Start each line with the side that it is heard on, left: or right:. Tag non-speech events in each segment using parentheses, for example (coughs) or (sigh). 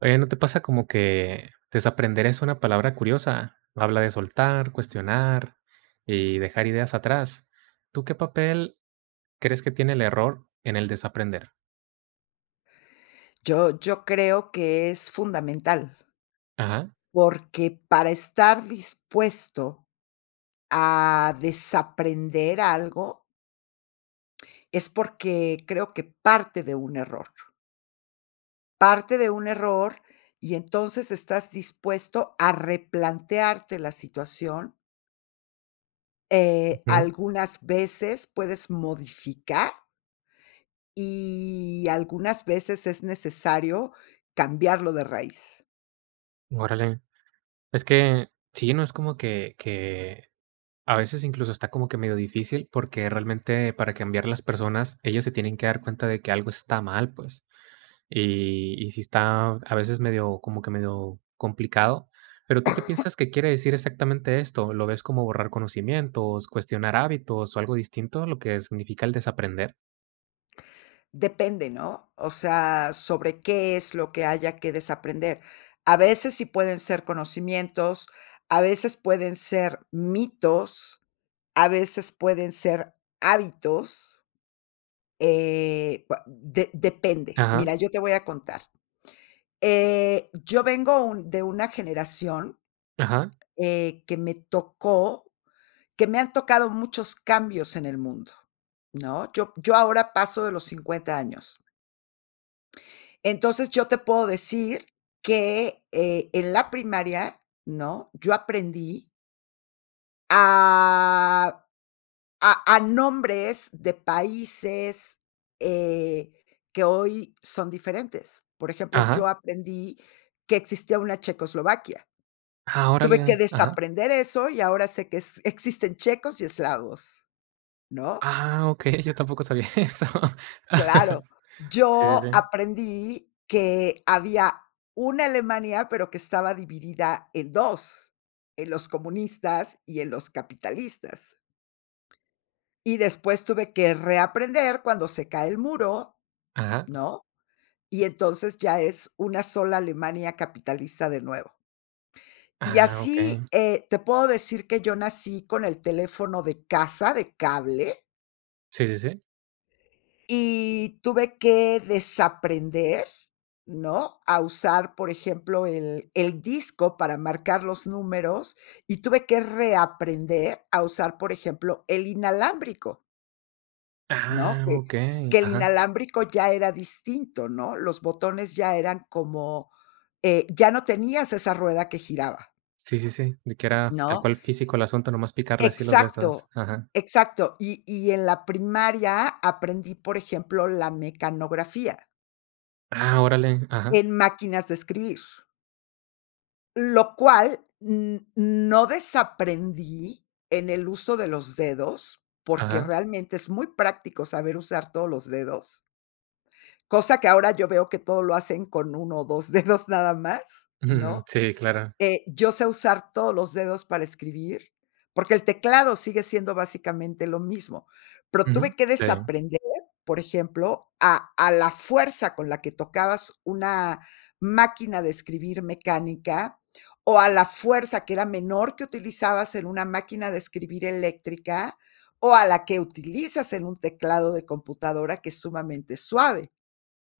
right: Oye, ¿no te pasa como que desaprender es una palabra curiosa? Habla de soltar, cuestionar y dejar ideas atrás. ¿Tú qué papel crees que tiene el error en el desaprender?
left: Yo yo creo que es fundamental.
right: Ajá.
left: Porque para estar dispuesto a desaprender algo es porque creo que parte de un error. Parte de un error, y entonces estás dispuesto a replantearte la situación. Eh,
right: Ujú.
left: algunas veces puedes modificar. Y algunas veces es necesario cambiarlo de raíz.
right: Órale. Es que, sí, no es como que que, a veces, incluso, está como que medio difícil, porque realmente para cambiar las personas, ellas se tienen que dar cuenta de que algo está mal, pues. Y y si está a veces medio como que medio complicado. Pero, ¿tú qué piensas que quiere
left: (coughs)
right: decir exactamente esto? ¿Lo ves como borrar conocimientos, cuestionar hábitos o algo distinto a lo que significa el desaprender?
left: Depende, ¿no? O sea, sobre qué es lo que haya que desaprender. A veces sí pueden ser conocimientos, a veces pueden ser mitos, a veces pueden ser hábitos. Eh, va de depende.
right: Ajá.
left: Mira, yo te voy a contar, eh, yo vengo un de una generación,
right: Ajá.
left: eh, que me tocó que me han tocado muchos cambios en el mundo, ¿no? Yo yo ahora paso de los 50 años. Entonces, yo te puedo decir que, eh, en la primaria, ¿no? Yo aprendí a a a nombres de países, eh, que hoy son diferentes. Por ejemplo,
right: Ajá.
left: yo aprendí que existía una Checoslovaquia.
right: Ah,
left: Tuve que
right: Órale. Ajá.
left: desaprender eso, y ahora sé que es existen checos y eslavos, ¿no?
right: Ah, okey. Yo tampoco sabía eso.
left: Claro.
right: (chuckles) Si, si,
left: Yo
right: si.
left: aprendí que había una Alemania, pero que estaba dividida en 2, en los comunistas y en los capitalistas. Y después tuve que reaprender cuando se cae el muro,
right: Ajá.
left: ¿no? Y entonces, ya es una sola Alemania capitalista de nuevo. Y
right: Ah,
left: así,
right: okey.
left: eh, te puedo decir que yo nací con el teléfono de casa, de cable.
right: Si, si, si.
left: Y tuve que desaprender, ¿no? A usar, por ejemplo, el el disco para marcar los números, y tuve que reaprender a usar, por ejemplo, el inalámbrico. ¿No?
right: Ah,
left: Que
right: okey.
left: que el
right: Ajá.
left: inalámbrico ya era distinto, ¿no? Los botones ya eran como eh, ya no tenías esa rueda que giraba.
right: Sí, sí, sí, de que era tal
left: ¿No?
right: cual físico el asunto, nomás picarle así los destos.
left: Exacto,
right: Ajá.
left: exacto. Y y en la primaria aprendí, por ejemplo, la mecanografía.
right: Ah, órale. Ajá.
left: En máquinas de escribir. Lo cual, n no desaprendí en el uso de los dedos, porque
right: Aja.
left: realmente es muy práctico saber usar todos los dedos. Cosa que ahora yo veo que todo lo hacen con 1 ó 2 dedos nada más,
right: (chuckles)
left: ¿no?
right: Sí, claro.
left: Eh, yo sé usar todos los dedos para escribir, porque el teclado sigue siendo básicamente lo mismo. Pero
right: Uju,
left: tuve que
right: si.
left: desaprender, por ejemplo, a a la fuerza con la que tocabas una máquina de escribir mecánica, o a la fuerza, que era menor, que utilizabas en una máquina de escribir eléctrica, o a la que utilizas en un teclado de computadora que es sumamente suave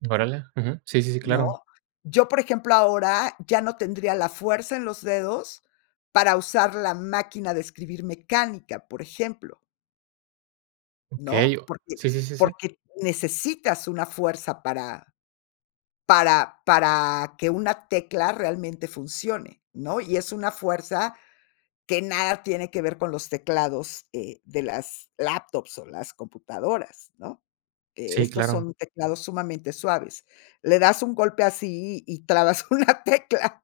right: Órale, ujú, sí, sí, sí,
left: ¿no?
right: claro.
left: Yo, por ejemplo, ahora, ya no tendría la fuerza en los dedos para usar la máquina de escribir mecánica, por ejemplo
right: Okey,
left: ¿no? Porque
right: sí, sí, sí, sí.
left: porque necesitas una fuerza para para para que una tecla realmente funcione, ¿no? Y es una fuerza que nada tiene que ver con los teclados, eh, de las laptops o las computadoras, ¿no? E
right: Sí,
left: estos
right: claro.
left: son teclados sumamente suaves. Le das un golpe así y trabas una tecla.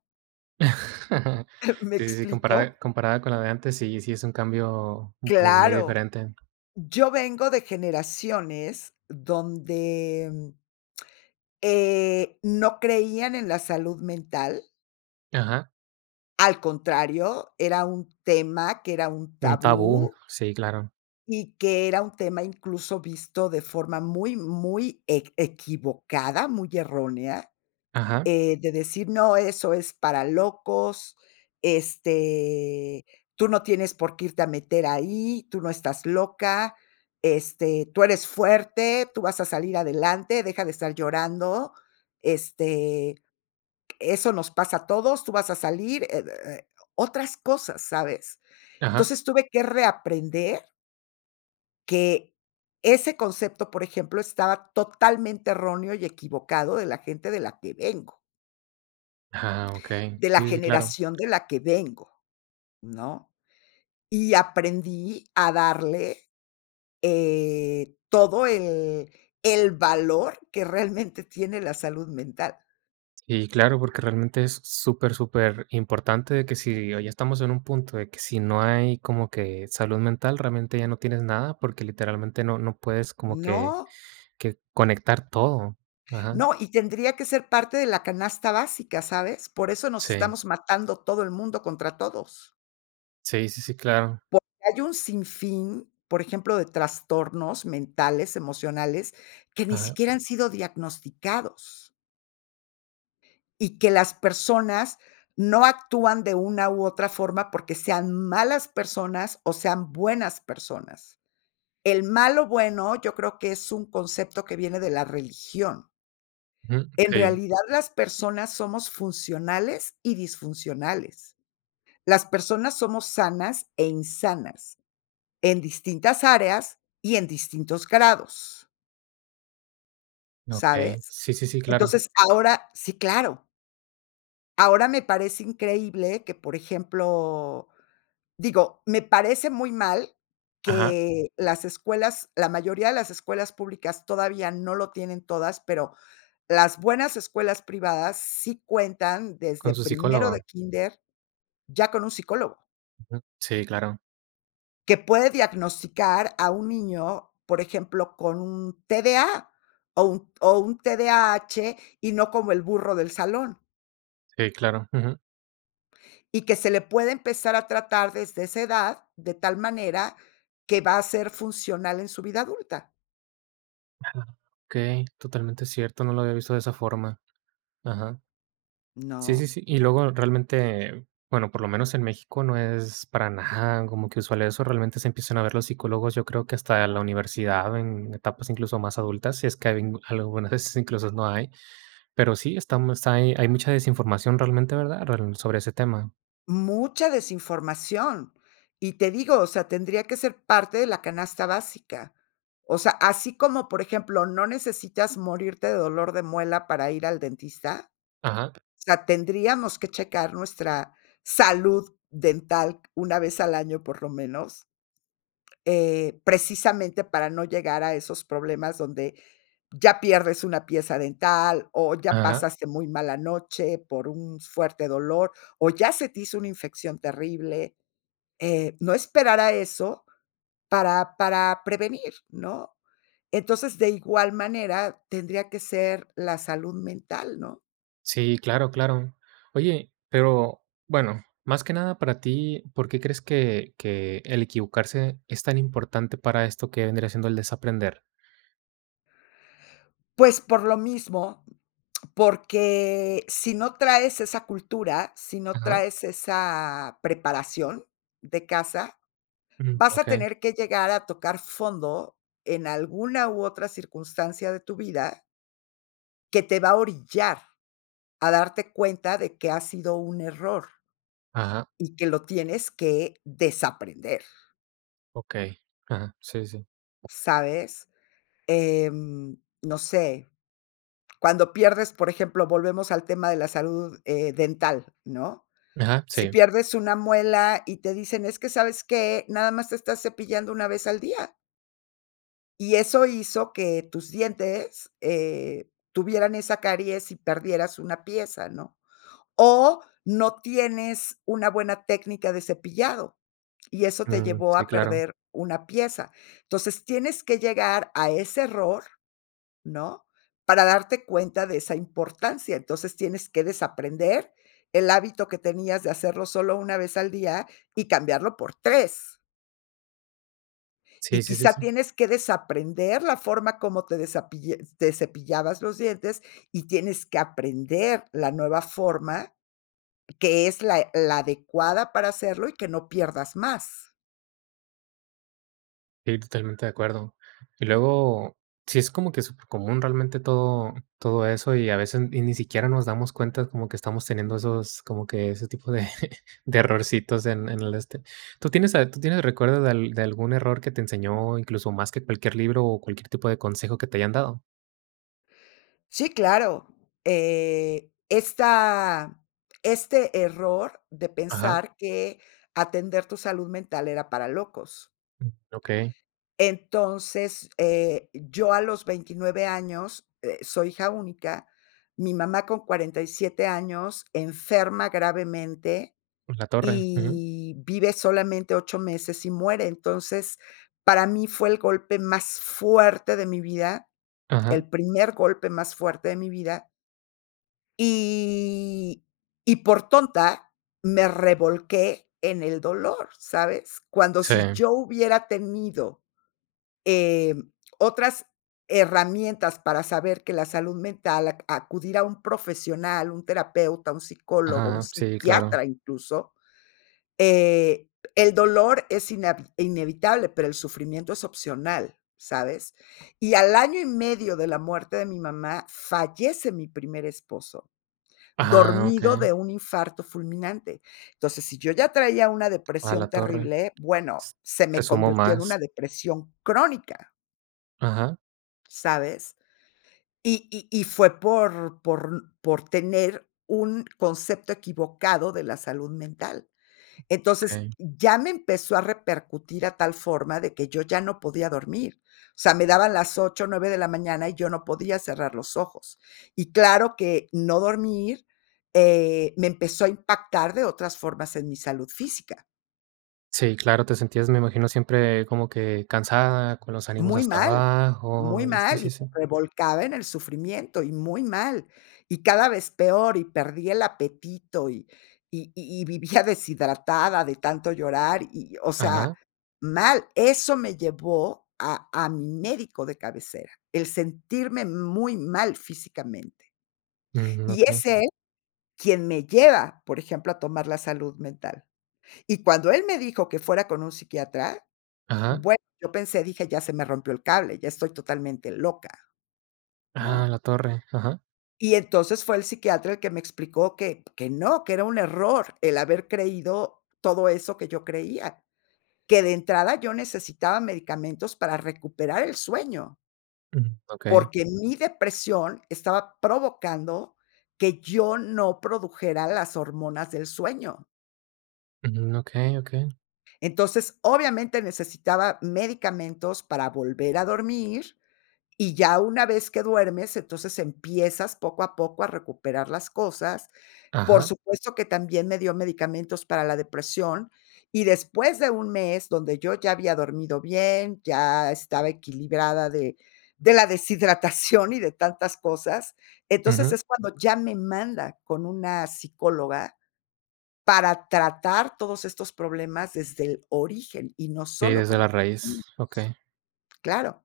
right: (chuckles)
left: (giggles) ¿Me
right: Sí, sí, sí,
left: explico?
right: compara comparada con la de antes, sí, sí es un cambio como muy
left: Claro.
right: diferente.
left: Yo vengo de generaciones donde, (smacks lips) eh, no creían en la salud mental.
right: Ajá.
left: Al contrario, era un tema que era un
right: Un tabú.
left: tabú.
right: Sí, claro.
left: Y que era un tema incluso visto de forma muy, muy eq equivocada, muy errónea,
right: Ajá.
left: eh, de decir: "No, eso es para locos, este, tú no tienes por qué irte a meter ahí, tú no estás loca, este, tú eres fuerte, tú vas a salir adelante, deja de estar llorando, este, q eso nos pasa a todos, tú vas a salir." Eh, oh, eh, otras cosas, ¿sabes?
right: Ajá.
left: Entonces, tuve que reaprender que ese concepto, por ejemplo, estaba totalmente erróneo y equivocado de la gente de la que vengo.
right: Ah, okey.
left: De
right: Sí,
left: la
right: sí, sí claro.
left: generación de la que vengo, ¿no? Y aprendí a darle, eh, todo el el valor que realmente tiene la salud mental.
right: Y claro, porque realmente es super, superimportante que si hoy estamos en un punto de que si no hay como que salud mental, realmente ya no tienes nada, porque literalmente no no puedes como que
left: No.
right: que conectar todo, ajá.
left: No, y tendría que ser parte de la canasta básica, ¿sabes? Por eso nos
right: Sí.
left: estamos matando todo el mundo contra todos.
right: Sí sí sí, claro.
left: Porque hay un sinfín, por ejemplo, de trastornos mentales, emocionales, que ni
right: Ajá.
left: siquiera han sido diagnosticados. Y que las personas no actúan de una u otra forma porque sean malas personas o sean buenas personas. El "malo bueno", yo creo que es un concepto que viene de la religión.
right: Ujú,
left: En
right: okey.
left: realidad, las personas somos funcionales y disfuncionales. Las personas somos sanas e insanas en distintas áreas y en distintos grados.
right: Okey,
left: ¿Sabes?
right: sí sí sí, claro.
left: Entonces, ahora sí, claro. Ahora me parece increíble que, por ejemplo, digo, me parece muy mal
right: Ajá.
left: que las escuelas, la mayoría de las escuelas públicas, todavía no lo tienen todas, pero las buenas escuelas privadas sí cuentan desde
right: Con su
left: primero de
right: psicólogo.
left: kínder, ya con un psicólogo.
right: Ujú, sí, claro.
left: Que puede diagnosticar a un niño, por ejemplo, con un TDA o un o un TDAH, y no como el burro del salón.
right: Sí, claro, ujú.
left: Y que se le puede empezar a tratar desde esa edad, de tal manera que va a ser funcional en su vida adulta.
right: Ajá, okey, totalmente cierto, no lo había visto de esa forma. Ajá. Sí, sí,
left: No.
right: sí, y luego realmente, bueno, por lo menos en México, no es para nada como que usual eso, realmente se empiezan a ver los psicólogos, yo creo que hasta la universidad, en etapas incluso más adultas, si es que a habien algún a veces, incluso no hay. Pero sí, estamos hay hay mucha desinformación realmente, ¿verdad?, rel sobre ese tema.
left: Mucha desinformación. Y te digo, o sea, tendría que ser parte de la canasta básica. O sea, así como, por ejemplo, no necesitas morirte de dolor de muela para ir al dentista,
right: Ajá.
left: o sea, tendríamos que checar nuestra salud dental una vez al año, por lo menos. Eh, precisamente para no llegar a esos problemas donde ya pierdes una pieza dental o ya
right: Ajá.
left: pasaste muy mala noche por un fuerte dolor, o ya se te hizo una infección terrible. Eh, no esperar a eso para para prevenir, ¿no? Entonces, de igual manera, tendría que ser la salud mental, ¿no?
right: Sí, claro, claro. Oye, pero, bueno, más que nada para ti, ¿por qué crees que que el equivocarse es tan importante para esto que vendría siendo el desaprender?
left: Pues, por lo mismo, porque si no traes esa cultura, si no
right: Ajá.
left: traes esa preparación de casa,
right: Mm,
left: vas a
right: okey.
left: tener que llegar a tocar fondo en alguna, u, otra circunstancia de tu vida que te va a orillar a darte cuenta de que ha sido un error
right: Ajá.
left: y que lo tienes que desaprender.
right: Okey, ajá. Sí, sí.
left: ¿Sabes? Eh, no sé, cuando pierdes, por ejemplo, volvemos al tema de la salud, eh, dental, ¿no?
right: Ajá,
left: Si
right: sí.
left: pierdes una muela, y te dicen: "Es que, ¿sabes qué? Nada más te estás cepillando una vez al día". Y eso hizo que tus dientes, eh, tuvieran esa caries y perdieras una pieza, ¿no? O, no tienes una buena técnica de cepillado, y eso te
right: Mm,
left: llevó
right: sí,
left: a
right: claro.
left: perder una pieza. Entonces, tienes que llegar a ese error, ¿no? Para darte cuenta de esa importancia. Entonces, tienes que desaprender el hábito que tenías de hacerlo solo 1 vez al día y cambiarlo por 3.
right: Sí
left: Y
right: sí sí
left: quizá
right: sí.
left: tienes que desaprender la forma como te desapille te cepillabas los dientes y tienes que aprender la nueva forma, que es la e la adecuada para hacerlo y que no pierdas más.
right: Sí, totalmente de acuerdo. Y luego, sí es como que supercomún realmente todo todo eso, y a veces y ni siquiera nos damos cuenta como que estamos teniendo esos como que ese tipo de (laughs) de errorcitos en en el, este ¿Tú tienes a ¿Tú tienes recuerdo de al de algún error que te enseñó, incluso más que cualquier libro o cualquier tipo de consejo que te hayan dado?
left: Sí, claro, eh, esta este error de
right: Ajá.
left: pensar que atender tu salud mental era para locos.
right: Mm, okey.
left: Entonces, eh, yo a los 29 años, eh, soy hija única. Mi mamá con 47 años enferma gravemente
right: En la torre, ujú.
left: y vive solamente 8 meses y muere. Entonces, para mí fue el golpe más fuerte de mi vida,
right: Ajá.
left: el primer golpe más fuerte de mi vida. Y y por tonta me revolqué en el dolor, ¿sabes? Cuando si
right: Sí.
left: yo hubiera tenido, eh, otras herramientas para saber que la salud mental ac acudir a un profesional, un terapeuta, un psicólogo, un
right: Ajá, sí, claro.
left: psiquiatra incluso, eh, el dolor es inavi inevitable, pero el sufrimiento es opcional, ¿sabes? Y al año y medio de la muerte de mi mamá, fallece mi primer esposo,
right: Ajá,
left: dormido
right: okey.
left: de un infarto fulminante. Entonces, si yo ya traía una
right: A
left: depresión
right: la torre,
left: terrible, bueno,
right: s,
left: se
right: se
left: me
right: sumó
left: convirtió en
right: más.
left: una depresión crónica.
right: Ajá.
left: ¿Sabes? Y y y fue por por por tener un concepto equivocado de la salud mental. Entonces,
right: Okey.
left: ya me empezó a repercutir a tal forma, de que yo ya no podía dormir. O sea, me daban las 8, 9 de la mañana, y yo no podía cerrar los ojos. Y claro que no dormir, eh, me empezó a impactar de otras formas en mi salud física.
right: Sí, claro, te sentías, me imagino, siempre como que cansada, con los ánimos
left: Muy
right: hasta
left: mal, muy
right: abajo, y sí,
left: mal, y me
right: sí, sí.
left: revolcaba en el sufrimiento, y muy mal, y cada vez peor, y perdí el apetito y y y y vivía deshidratada de tanto llorar, y, o sea,
right: Ajá.
left: mal. Eso me llevó a a mi médico de cabecera. El sentirme muy mal físicamente.
right: Mm,
left: Y
right: okey.
left: es él quien me lleva, por ejemplo, a tomar la salud mental. Y cuando él me dijo que fuera con un psiquiatra,
right: Ajá.
left: bueno, yo pensé, dije: "Ya se me rompió el cable, ya estoy totalmente loca",
right: A
left: ¿no?
right: la torre. Ajá.
left: Y entonces fue el psiquiatra el que me explicó que p que no, que era un error el haber creído todo eso que yo creía, que de entrada yo necesitaba medicamentos para recuperar el sueño.
right: Mm, okey.
left: Porque mi depresión estaba provocando que yo no produjera las hormonas del sueño.
right: Ujú, okey, okey.
left: Entonces, obviamente, necesitaba medicamentos para volver a dormir, y ya una vez que duermes, entonces empiezas poco a poco a recuperar las cosas. Por
right: Ajá.
left: supuesto que también me dio medicamentos para la depresión, y después de un mes donde yo ya había dormido bien, ya estaba equilibrada de de la deshidratación y de tantas cosas. Entonces,
right: Ujú.
left: es cuando ya me manda con una psicóloga para tratar todos estos problemas desde el origen y no
right: Sí,
left: solo
right: desde
left: con los
right: la raíz,
left: medicamentos.
right: okey.
left: Claro,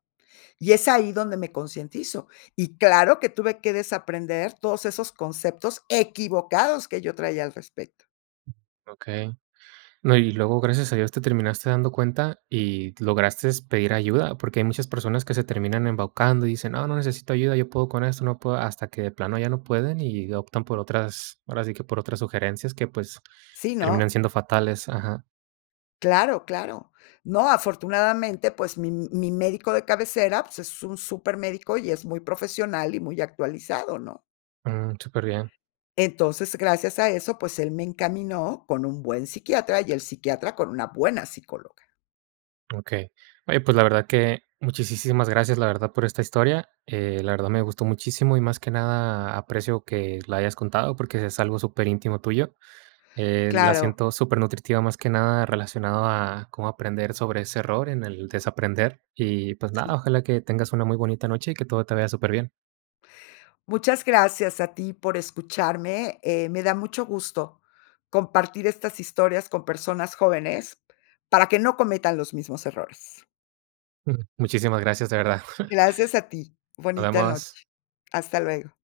left: y es ahí donde me concientizo, y claro que tuve que desaprender todos esos conceptos equivocados que yo traía al respecto.
right: Okey. No, y luego, gracias a Dios, te terminaste dando cuenta y lograste pedir ayuda, porque hay muchas personas que se terminan embaucando y dicen: "No, no necesito ayuda, yo puedo con esto, yo puedo", hasta que de plano ya no pueden, y optan por otras, ahora sí que por otras sugerencias que, pues,
left: Sí,
right: terminan
left: no.
right: siendo fatales, ajá.
left: Claro, claro. No, afortunadamente, pues, mi mi médico de cabecera, pues, es un supermédico, y es muy profesional y muy actualizado, ¿no?
right: Mm, súper bien.
left: Entonces, gracias a eso, pues, él me encaminó con un buen psiquiatra, y el psiquiatra con una buena psicóloga.
right: Okey. Oye, pues, la verdad que muchisísimas gracias, la verdad, por esta historia, eh, la verdad, me gustó muchísimo, y más que nada aprecio que la hayas contado porque es algo superíntimo tuyo. La
left: Claro.
right: siento supernutritiva, más que nada relacionado a cómo aprender sobre ese error en el desaprender, y, pues, nada,
left: Sí.
right: ojalá que tengas una muy bonita noche, y que todo te vea superbién.
left: Muchas gracias a ti por escucharme, eh, me da mucho gusto compartir estas historias con personas jóvenes para que no cometan los mismos errores.
right: M muchísimas gracias, de verdad.
left: Gracias a ti.
right: Nos
left: Bonita noche.
right: vemos.
left: Hasta luego.